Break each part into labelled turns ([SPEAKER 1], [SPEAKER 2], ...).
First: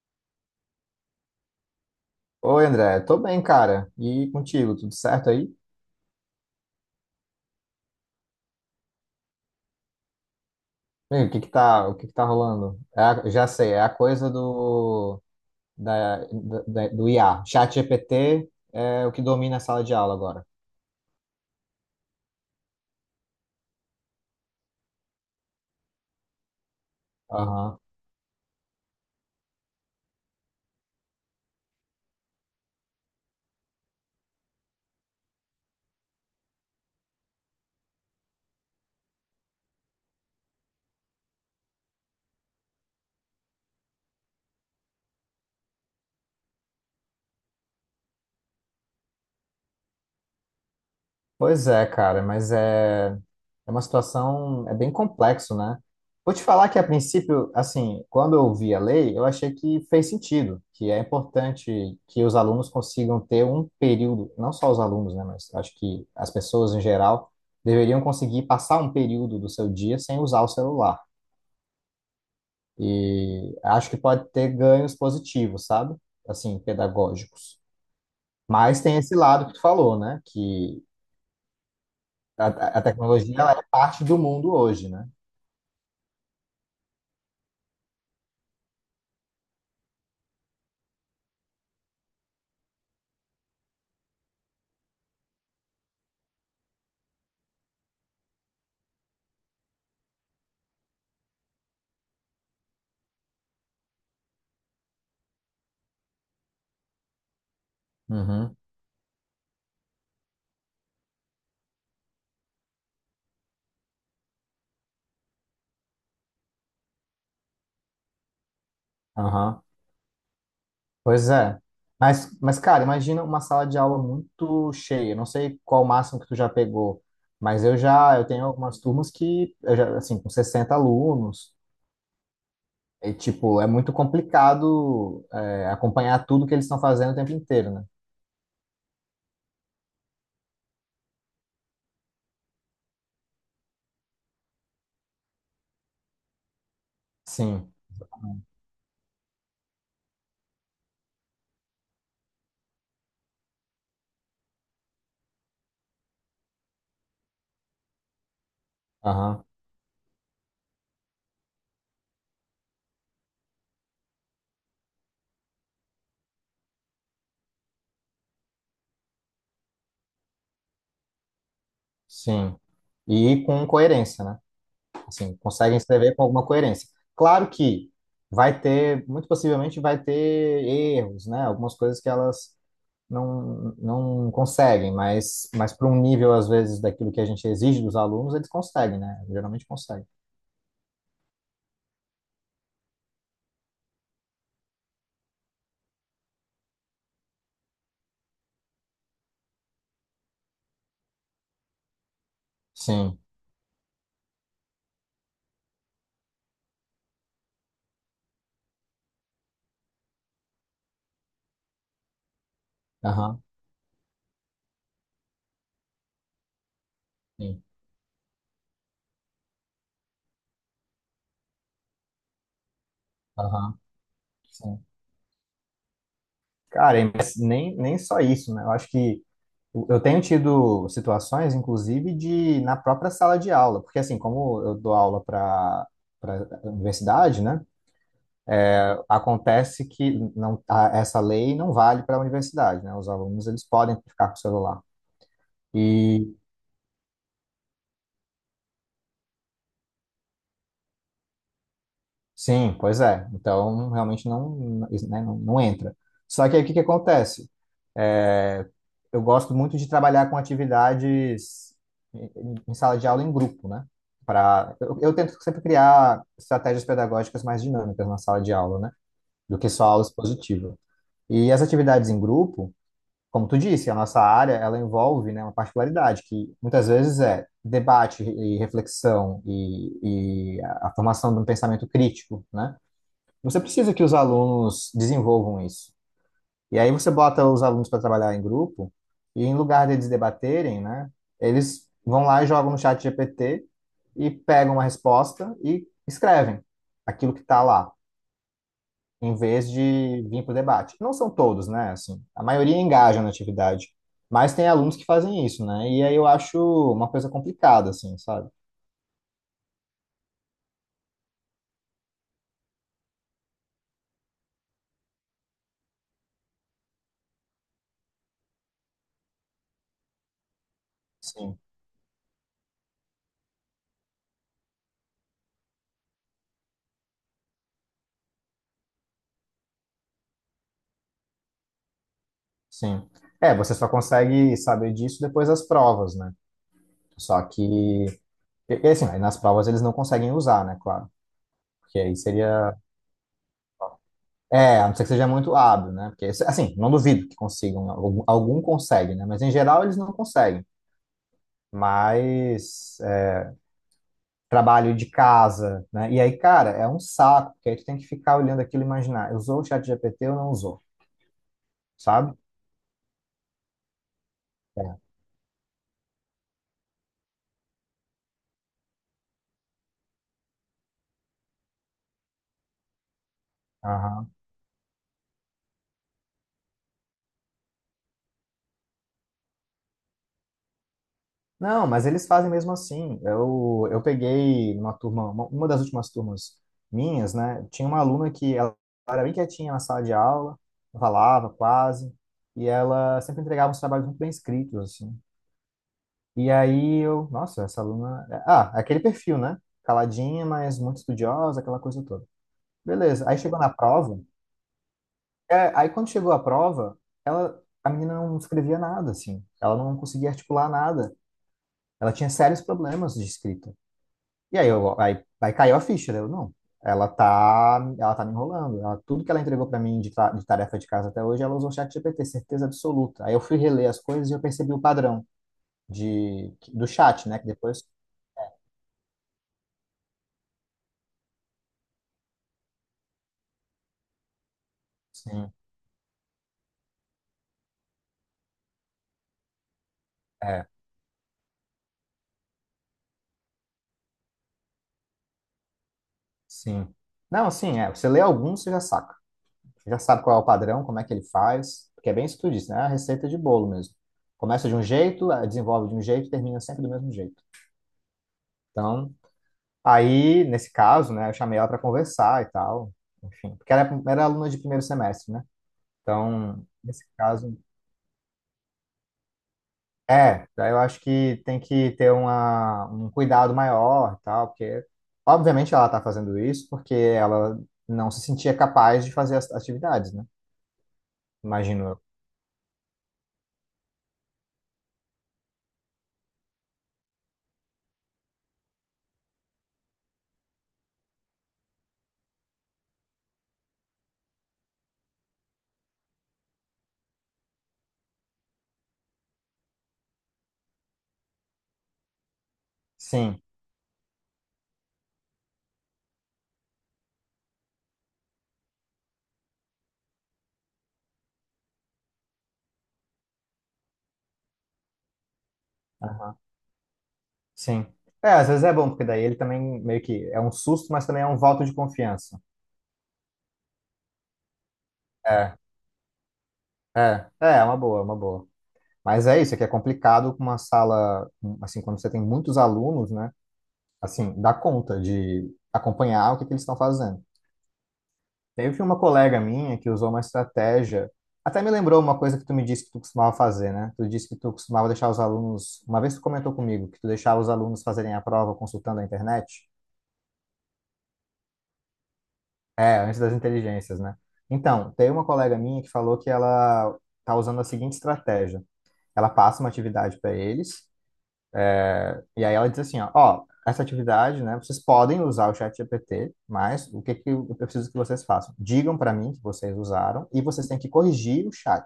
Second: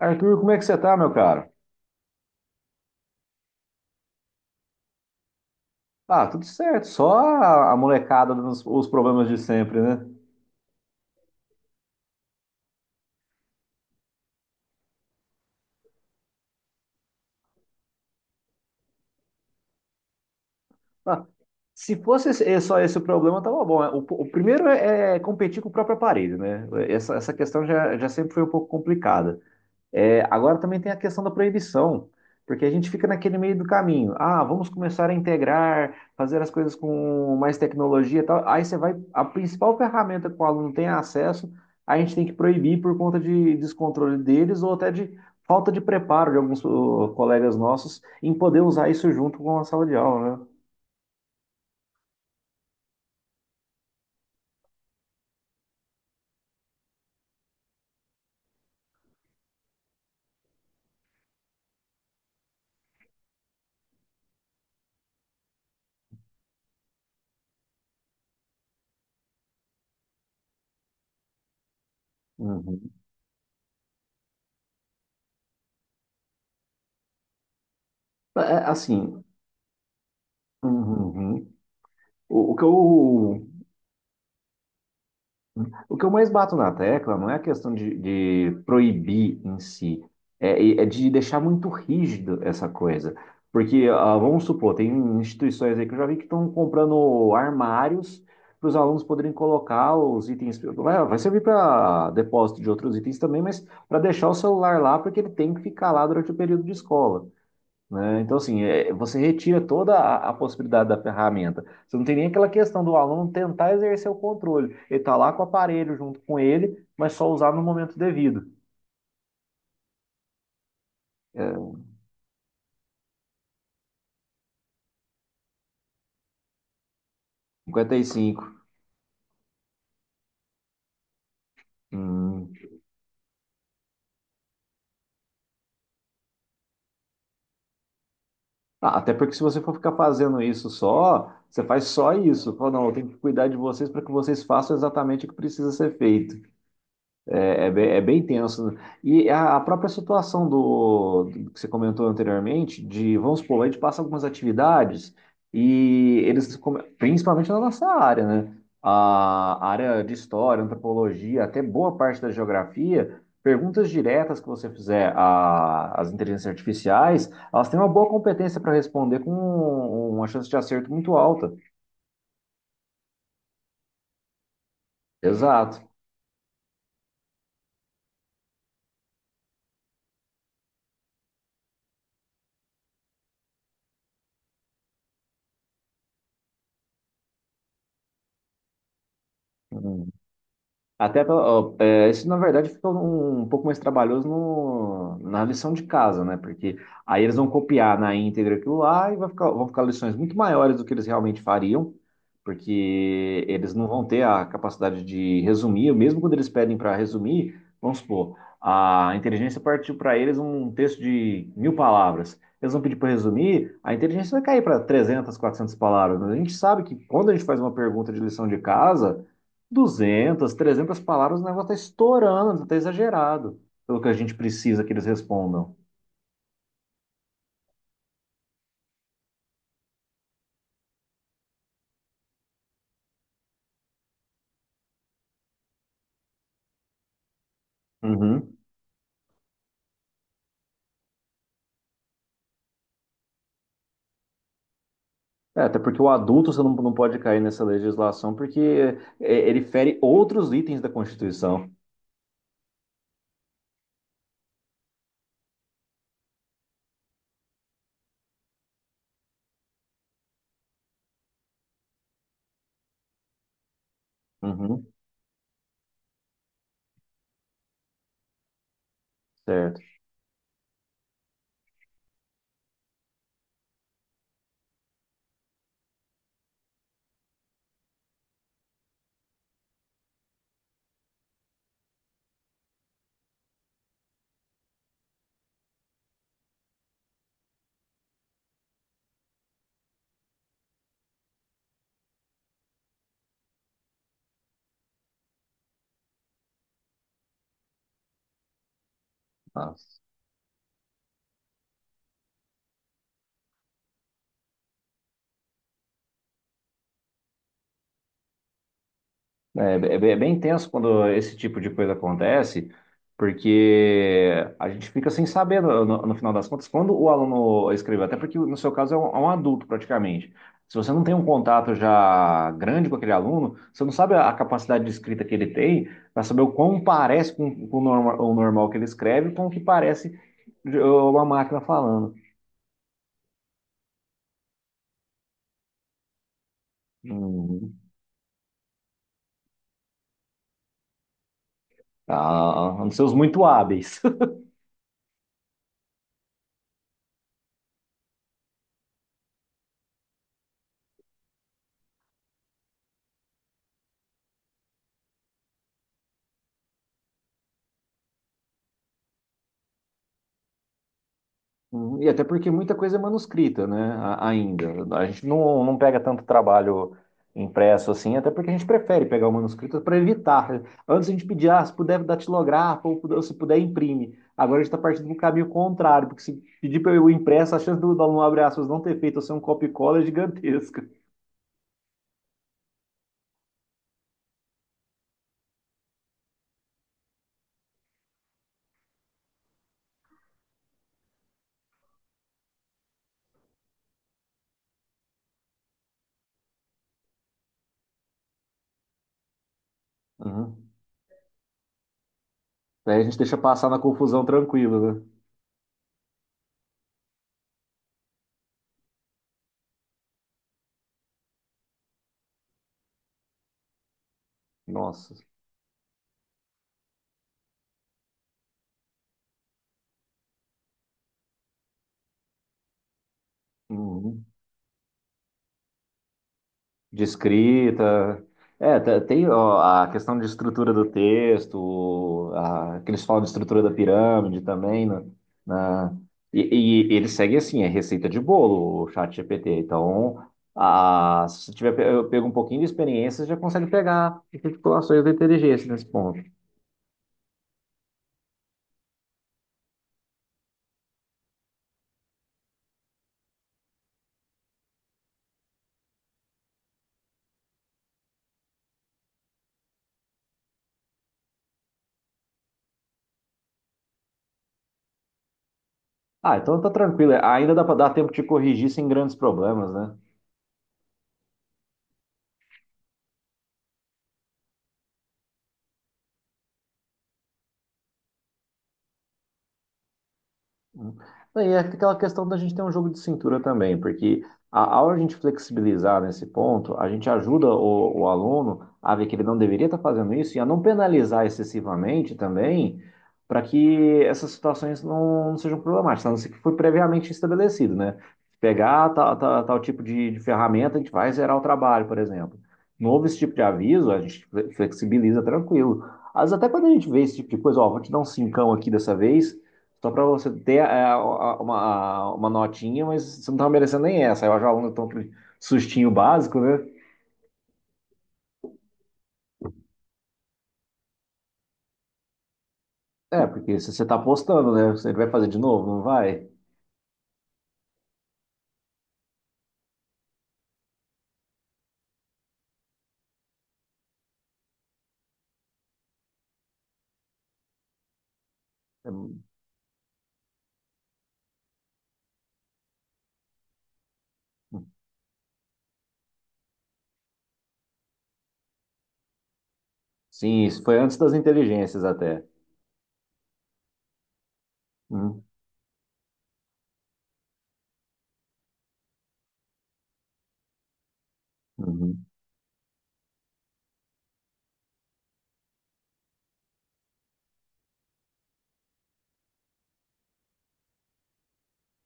[SPEAKER 1] Arthur, como é que você tá, meu caro?
[SPEAKER 2] Oi, André, tô bem, cara. E contigo, tudo certo aí?
[SPEAKER 1] Ah, tudo certo, só a molecada nos, os problemas de sempre, né?
[SPEAKER 2] Bem, o que que tá rolando? Já sei, é a coisa do do IA. Chat GPT é o que domina a sala de aula agora.
[SPEAKER 1] Ah, se fosse só esse o problema, tava bom, né? O primeiro é competir com o próprio aparelho, né? Essa questão
[SPEAKER 2] Aham.
[SPEAKER 1] já sempre foi um pouco complicada. É, agora também tem a questão da proibição, porque a gente fica naquele meio do caminho. Ah, vamos começar a integrar, fazer as coisas com mais tecnologia e tal. Aí você vai, a principal ferramenta que o aluno tem acesso, a gente tem que proibir por conta de descontrole deles ou até de falta de preparo de alguns colegas nossos em poder usar isso junto com a sala de aula, né?
[SPEAKER 2] Pois é, cara, mas é uma situação, é bem complexo, né? Vou te falar que, a princípio, assim, quando eu vi a lei, eu achei que fez sentido, que é importante que os alunos consigam ter um período, não só os alunos, né, mas acho que as pessoas em geral deveriam conseguir passar um período do seu dia sem usar o celular.
[SPEAKER 1] Uhum.
[SPEAKER 2] E acho que pode ter ganhos positivos, sabe? Assim, pedagógicos.
[SPEAKER 1] É,
[SPEAKER 2] Mas tem esse
[SPEAKER 1] assim,
[SPEAKER 2] lado que tu falou, né? Que
[SPEAKER 1] uhum, uhum.
[SPEAKER 2] A,
[SPEAKER 1] O, o que
[SPEAKER 2] a tecnologia ela
[SPEAKER 1] eu
[SPEAKER 2] é parte do mundo hoje, né?
[SPEAKER 1] O que eu mais bato na tecla não é a questão de proibir em si, é de deixar muito rígido essa coisa. Porque, ah, vamos supor, tem instituições aí que eu já vi que estão comprando armários para os alunos poderem colocar os itens. Vai servir para depósito de outros itens também, mas para deixar o celular lá, porque ele tem que ficar lá durante o período de escola, né? Então,
[SPEAKER 2] Uhum,
[SPEAKER 1] assim, é, você retira toda a possibilidade da ferramenta. Você não tem nem aquela questão do aluno tentar exercer o controle. Ele está lá com o aparelho junto com ele, mas só usar no momento devido.
[SPEAKER 2] aham. Pois
[SPEAKER 1] É,
[SPEAKER 2] é. Mas, cara, imagina uma sala de aula muito cheia. Não sei qual o máximo que tu já pegou, mas eu tenho
[SPEAKER 1] 55.
[SPEAKER 2] algumas turmas que, eu já, assim, com 60 alunos,
[SPEAKER 1] Hum.
[SPEAKER 2] e, tipo, é muito complicado, acompanhar tudo que eles estão fazendo o tempo inteiro, né?
[SPEAKER 1] Ah, até porque se você for ficar fazendo isso só, você faz só isso. Fala, não, eu tenho que cuidar de vocês para que vocês façam exatamente o que precisa ser feito. É, é
[SPEAKER 2] Sim,
[SPEAKER 1] bem, é bem tenso. E a própria situação do que você comentou anteriormente, de, vamos supor, a gente passa algumas atividades e principalmente na nossa área, né?
[SPEAKER 2] aham,
[SPEAKER 1] A área de história, antropologia, até boa parte da geografia, perguntas diretas que você fizer às inteligências artificiais, elas têm uma boa competência para responder com uma chance de acerto muito alta.
[SPEAKER 2] sim. E com coerência, né? Assim, conseguem
[SPEAKER 1] Exato.
[SPEAKER 2] escrever com alguma coerência. Claro que vai ter, muito possivelmente vai ter erros, né? Algumas coisas que elas não conseguem, mas, para um nível, às vezes, daquilo que a gente exige dos alunos, eles conseguem, né? Geralmente conseguem.
[SPEAKER 1] Uhum. Até, ó, é, isso na verdade fica um pouco mais trabalhoso no, na lição de casa, né? Porque aí eles vão copiar na íntegra aquilo lá e vai ficar lições muito maiores do que eles realmente fariam,
[SPEAKER 2] Sim,
[SPEAKER 1] porque eles não vão ter a capacidade de resumir, mesmo quando eles pedem para resumir, vamos supor, a inteligência partiu para eles um texto de 1000 palavras. Eles vão pedir para
[SPEAKER 2] aham,
[SPEAKER 1] resumir, a inteligência vai cair para 300, 400 palavras. Mas a gente sabe que quando a gente faz
[SPEAKER 2] sim,
[SPEAKER 1] uma pergunta de lição de casa 200, 300 palavras, o negócio tá estourando, tá exagerado
[SPEAKER 2] aham,
[SPEAKER 1] pelo que a gente precisa
[SPEAKER 2] sim.
[SPEAKER 1] que eles respondam.
[SPEAKER 2] Cara, mas nem só isso, né? Eu acho que eu tenho tido situações, inclusive, de na própria sala de aula, porque assim, como eu dou aula para universidade, né?
[SPEAKER 1] Uhum.
[SPEAKER 2] Acontece que não, essa lei não vale para a universidade, né? Os alunos eles podem ficar com o celular.
[SPEAKER 1] É, até porque o
[SPEAKER 2] E
[SPEAKER 1] adulto você não pode cair nessa legislação, porque é, ele fere outros itens da Constituição.
[SPEAKER 2] sim, pois é. Então realmente não, isso, né, não entra. Só que aí o que que acontece? É, eu gosto muito de trabalhar com atividades em em sala de aula em grupo, né? Pra,
[SPEAKER 1] Uhum,
[SPEAKER 2] eu, eu tento sempre criar estratégias pedagógicas mais dinâmicas na sala de aula, né? Do que
[SPEAKER 1] certo.
[SPEAKER 2] só aula expositiva. E as atividades em grupo como tu disse, a nossa área, ela envolve, né, uma particularidade que muitas vezes é debate e reflexão e a formação de um pensamento crítico, né? Você precisa que os alunos desenvolvam isso. E aí você bota os alunos para trabalhar em grupo e em lugar deles debaterem, né, eles vão lá e jogam no chat GPT e pegam uma resposta e escrevem aquilo que está lá em vez
[SPEAKER 1] Ah,
[SPEAKER 2] de vir para o debate. Não são todos, né? Assim, a maioria engaja na atividade, mas tem alunos que fazem isso, né? E aí eu acho uma coisa complicada, assim, sabe?
[SPEAKER 1] é bem tenso quando esse tipo de coisa acontece, porque a gente fica sem saber, no final das contas, quando o aluno escreveu, até porque no seu caso é é um adulto praticamente. Se você não tem um
[SPEAKER 2] Sim,
[SPEAKER 1] contato já grande com aquele aluno, você não sabe a capacidade de escrita que ele tem para saber o quão parece com o, o normal que ele escreve, com o que parece uma máquina falando.
[SPEAKER 2] sim. É, você só consegue saber disso depois das provas, né? Só
[SPEAKER 1] Hum,
[SPEAKER 2] que, e, assim, aí nas provas eles não conseguem usar, né? Claro. Porque aí
[SPEAKER 1] ah,
[SPEAKER 2] seria.
[SPEAKER 1] são muito hábeis.
[SPEAKER 2] É, a não ser que seja muito hábil, né? Porque, assim, não duvido que consigam. Algum consegue, né? Mas em geral eles não conseguem. Mas. Trabalho de casa, né? E aí, cara, é um saco, porque aí tu tem que ficar olhando aquilo e imaginar, usou o chat GPT ou não usou,
[SPEAKER 1] Uhum. E até
[SPEAKER 2] sabe?
[SPEAKER 1] porque muita coisa é manuscrita, né? Ainda.
[SPEAKER 2] É,
[SPEAKER 1] A gente não pega tanto trabalho impresso assim, até porque a gente prefere pegar o manuscrito para evitar. Antes a gente pedia, ah, se puder datilografa ou se puder imprime.
[SPEAKER 2] aham.
[SPEAKER 1] Agora a gente está partindo do caminho contrário, porque se pedir para o impresso, a chance do aluno abre aspas não ter feito ou ser um copia e cola é gigantesca.
[SPEAKER 2] Não, mas eles fazem mesmo assim. Eu peguei numa turma, uma das últimas turmas minhas, né? Tinha uma aluna que ela era bem quietinha na sala de aula, não falava quase, e ela sempre entregava uns trabalhos muito bem escritos, assim. E aí eu, nossa, essa aluna. Ah, aquele perfil, né? Caladinha,
[SPEAKER 1] Uhum.
[SPEAKER 2] mas muito estudiosa, aquela coisa toda.
[SPEAKER 1] Aí a gente
[SPEAKER 2] Beleza.
[SPEAKER 1] deixa
[SPEAKER 2] Aí chegou
[SPEAKER 1] passar
[SPEAKER 2] na
[SPEAKER 1] na
[SPEAKER 2] prova,
[SPEAKER 1] confusão tranquila, né?
[SPEAKER 2] é, aí quando chegou a prova, ela, a menina não escrevia nada, assim. Ela não conseguia articular nada. Ela tinha sérios problemas de escrita. E aí, eu,
[SPEAKER 1] Nossa.
[SPEAKER 2] aí, aí caiu a ficha, né? Eu, não. Ela tá me enrolando. Ela, tudo que ela entregou para mim de tarefa de casa até hoje, ela usou o chat GPT, certeza absoluta. Aí eu fui reler as
[SPEAKER 1] Uhum.
[SPEAKER 2] coisas e eu percebi o padrão de, do
[SPEAKER 1] De
[SPEAKER 2] chat, né? Que depois...
[SPEAKER 1] escrita. É, tem ó, a questão de estrutura do texto, a, que eles falam de estrutura da pirâmide também, né?
[SPEAKER 2] Sim,
[SPEAKER 1] Na- e, e ele segue assim, é receita de bolo, o chat GPT. Então,
[SPEAKER 2] é,
[SPEAKER 1] a, se você tiver, eu pego um pouquinho de experiência, você já consegue pegar articulações da inteligência nesse ponto.
[SPEAKER 2] sim. Não, sim, é. Você lê alguns, você já saca. Já sabe qual é o padrão, como é que ele faz, porque é bem isso que tu disse, né? É a receita de bolo mesmo. Começa de um jeito, desenvolve de um jeito, termina sempre do mesmo jeito. Então, aí, nesse caso, né, eu chamei ela para conversar e tal, enfim, porque ela era aluna de primeiro semestre, né?
[SPEAKER 1] Ah, então
[SPEAKER 2] Então,
[SPEAKER 1] tá
[SPEAKER 2] nesse
[SPEAKER 1] tranquilo. Ainda
[SPEAKER 2] caso,
[SPEAKER 1] dá para dar tempo de corrigir sem grandes problemas, né?
[SPEAKER 2] é, daí eu acho que tem que ter uma, um cuidado maior e tal, porque, obviamente, ela tá fazendo isso porque ela não se sentia capaz de fazer as atividades, né?
[SPEAKER 1] Hum. E é
[SPEAKER 2] Imagino
[SPEAKER 1] aquela
[SPEAKER 2] eu.
[SPEAKER 1] questão da gente ter um jogo de cintura também, porque ao a gente flexibilizar nesse ponto, a gente ajuda o aluno a ver que ele não deveria estar fazendo isso e a não penalizar excessivamente também, para que essas situações não sejam problemáticas, a não ser que foi previamente estabelecido, né? Pegar tal, tal, tal tipo de ferramenta, a gente vai zerar o trabalho, por exemplo. Não houve esse tipo
[SPEAKER 2] Sim.
[SPEAKER 1] de aviso, a gente flexibiliza tranquilo. Às vezes até quando a gente vê esse tipo de coisa, ó, vou te dar um cincão aqui dessa vez só para você ter é, uma notinha, mas você não estava merecendo nem essa. Aí eu acho que o aluno tão aquele sustinho básico, né?
[SPEAKER 2] Sim. É, às vezes é bom, porque daí ele também meio que é um susto, mas também é um voto de confiança.
[SPEAKER 1] É, porque se você está apostando, né? Você vai fazer de
[SPEAKER 2] É,
[SPEAKER 1] novo, não vai?
[SPEAKER 2] é, é uma boa, é uma boa. Mas é isso, é que é complicado com uma sala, assim, quando você tem muitos alunos, né? Assim, dá conta de acompanhar o que que eles estão fazendo. Teve
[SPEAKER 1] É,
[SPEAKER 2] uma colega minha que usou uma estratégia, até me lembrou uma coisa que tu me disse que tu costumava fazer, né? Tu disse que tu costumava deixar os alunos, uma vez tu comentou comigo que tu deixava os alunos fazerem a prova consultando a internet.
[SPEAKER 1] sim, isso foi antes das inteligências até.
[SPEAKER 2] É, antes das inteligências, né? Então, tem
[SPEAKER 1] Hum,
[SPEAKER 2] uma colega minha que falou que ela tá usando a seguinte estratégia. Ela passa uma atividade para eles,
[SPEAKER 1] uhum.
[SPEAKER 2] e aí ela diz assim, ó, ó, essa atividade, né, vocês podem usar o chat GPT, mas o que que eu preciso que vocês façam? Digam para mim que vocês usaram e vocês têm que corrigir o chat.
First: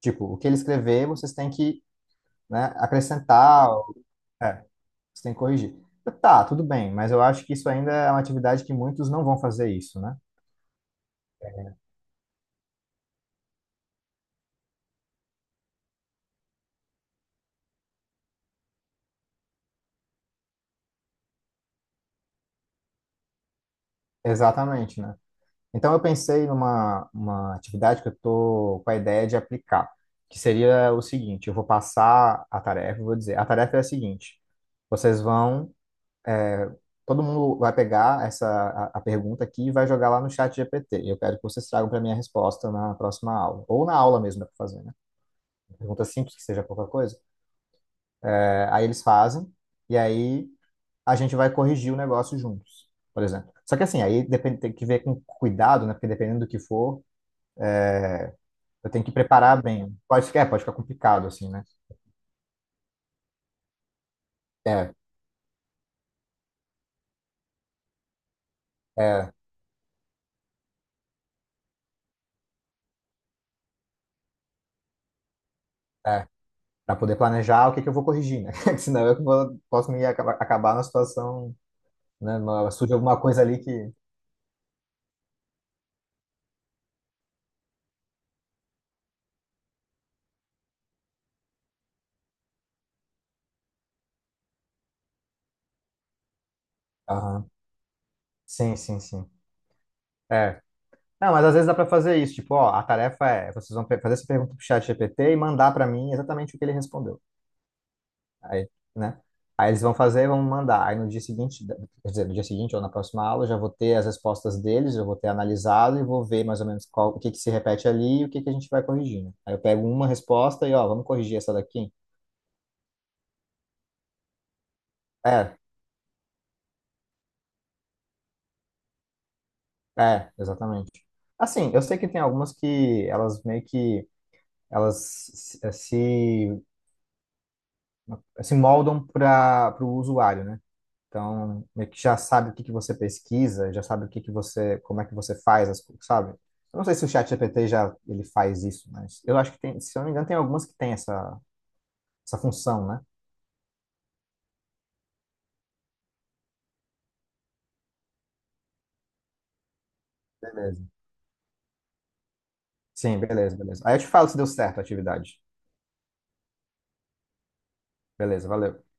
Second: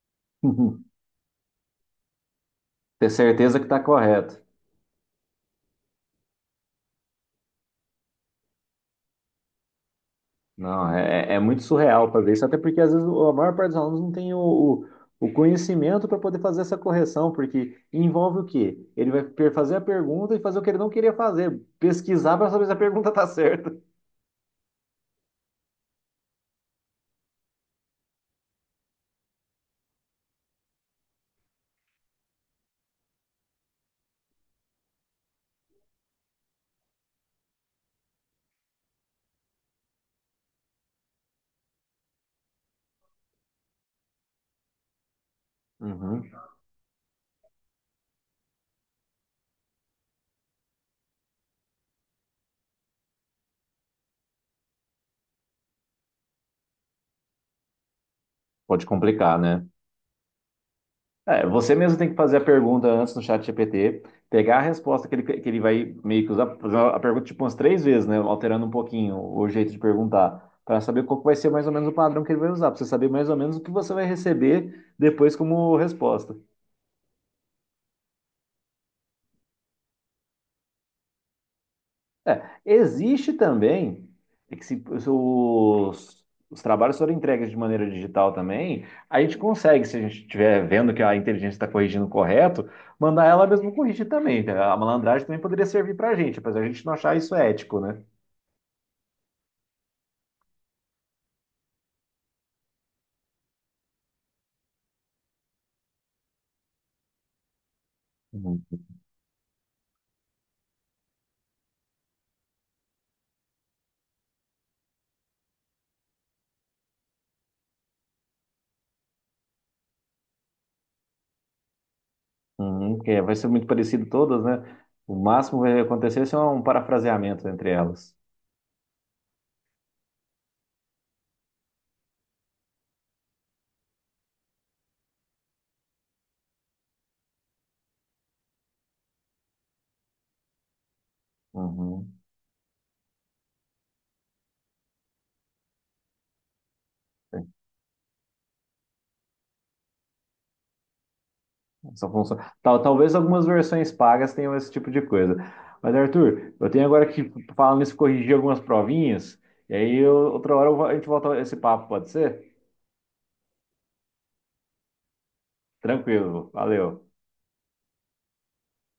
[SPEAKER 2] Tipo, o que ele escrever, vocês têm que, né,
[SPEAKER 1] Ter certeza que
[SPEAKER 2] acrescentar,
[SPEAKER 1] está correto.
[SPEAKER 2] é, vocês têm que corrigir. Tá, tudo bem, mas eu acho que isso ainda é uma atividade que muitos não vão fazer isso, né?
[SPEAKER 1] Não, é, é muito surreal para ver isso, até porque às vezes a maior parte dos alunos não tem o conhecimento para poder fazer essa correção, porque envolve o quê? Ele vai fazer a pergunta e fazer o que ele não queria fazer, pesquisar para saber se a pergunta está certa.
[SPEAKER 2] Exatamente, né? Então, eu pensei numa uma atividade que eu estou com a ideia de aplicar, que seria o seguinte: eu vou passar a tarefa, eu vou dizer, a tarefa é a seguinte: vocês vão, todo mundo vai pegar essa a pergunta aqui e vai jogar lá no chat GPT. Eu quero que vocês tragam para mim a resposta na próxima aula, ou na aula mesmo dá para fazer, né? Pergunta
[SPEAKER 1] Uhum.
[SPEAKER 2] simples que seja pouca coisa. É, aí eles fazem e aí a gente vai corrigir o negócio juntos, por exemplo. Só que assim, aí depende, tem que ver com cuidado, né? Porque dependendo do que for,
[SPEAKER 1] Pode
[SPEAKER 2] eu tenho que
[SPEAKER 1] complicar,
[SPEAKER 2] preparar
[SPEAKER 1] né?
[SPEAKER 2] bem. Pode ficar, é, pode ficar complicado,
[SPEAKER 1] É,
[SPEAKER 2] assim, né?
[SPEAKER 1] você mesmo tem que fazer a pergunta antes no chat GPT, pegar a
[SPEAKER 2] É,
[SPEAKER 1] resposta que ele vai meio que usar, fazer a pergunta tipo umas 3 vezes, né? Alterando um pouquinho
[SPEAKER 2] é,
[SPEAKER 1] o jeito de perguntar, para saber qual que vai ser mais ou menos o padrão que ele vai usar, para você saber mais ou menos o que você vai receber depois como resposta.
[SPEAKER 2] Para poder planejar o que que eu vou corrigir, né? Senão eu posso me acabar na situação, né?
[SPEAKER 1] É,
[SPEAKER 2] Surge alguma
[SPEAKER 1] existe
[SPEAKER 2] coisa ali que.
[SPEAKER 1] também é que se os, os trabalhos forem entregues de maneira digital também, a gente consegue, se a gente estiver vendo que a inteligência está corrigindo correto, mandar ela mesmo corrigir também, tá? A malandragem também poderia servir para a gente, apesar de a gente não achar isso
[SPEAKER 2] Aham.
[SPEAKER 1] ético, né?
[SPEAKER 2] Sim, sim, sim. É. Não, mas às vezes dá para fazer isso. Tipo, ó, a tarefa é, vocês vão fazer essa pergunta pro chat GPT e mandar para mim exatamente o que ele respondeu.
[SPEAKER 1] Uhum.
[SPEAKER 2] Aí, né? Aí eles vão fazer, vão mandar. Aí no dia seguinte, quer dizer, no dia seguinte ou na próxima aula, eu já vou ter as respostas deles, eu vou ter analisado e vou ver mais ou menos qual, o que que se repete ali e o que que a gente vai corrigindo. Aí eu pego uma resposta e, ó, vamos corrigir essa daqui.
[SPEAKER 1] Uhum, que é, vai ser muito parecido todas, né? O
[SPEAKER 2] É,
[SPEAKER 1] máximo que vai acontecer é um parafraseamento entre elas.
[SPEAKER 2] é, exatamente. Assim, eu sei que tem algumas que elas meio que elas se, se moldam para o usuário, né? Então, meio que já
[SPEAKER 1] Uhum.
[SPEAKER 2] sabe o que que você pesquisa, já sabe o que que você, como é que você faz as coisas, sabe? Eu não sei se o chat GPT já ele faz isso, mas eu acho que tem, se eu não me engano, tem algumas que tem essa,
[SPEAKER 1] Essa função.
[SPEAKER 2] essa
[SPEAKER 1] Tal,
[SPEAKER 2] função, né?
[SPEAKER 1] talvez algumas versões pagas tenham esse tipo de coisa. Mas, Arthur, eu tenho agora que, falando nisso, corrigir algumas provinhas. E aí, outra hora,
[SPEAKER 2] Beleza.
[SPEAKER 1] a gente volta a esse papo, pode ser?
[SPEAKER 2] Sim, beleza, beleza. Aí eu te falo se deu certo a atividade.
[SPEAKER 1] Tranquilo, valeu.
[SPEAKER 2] Beleza, valeu.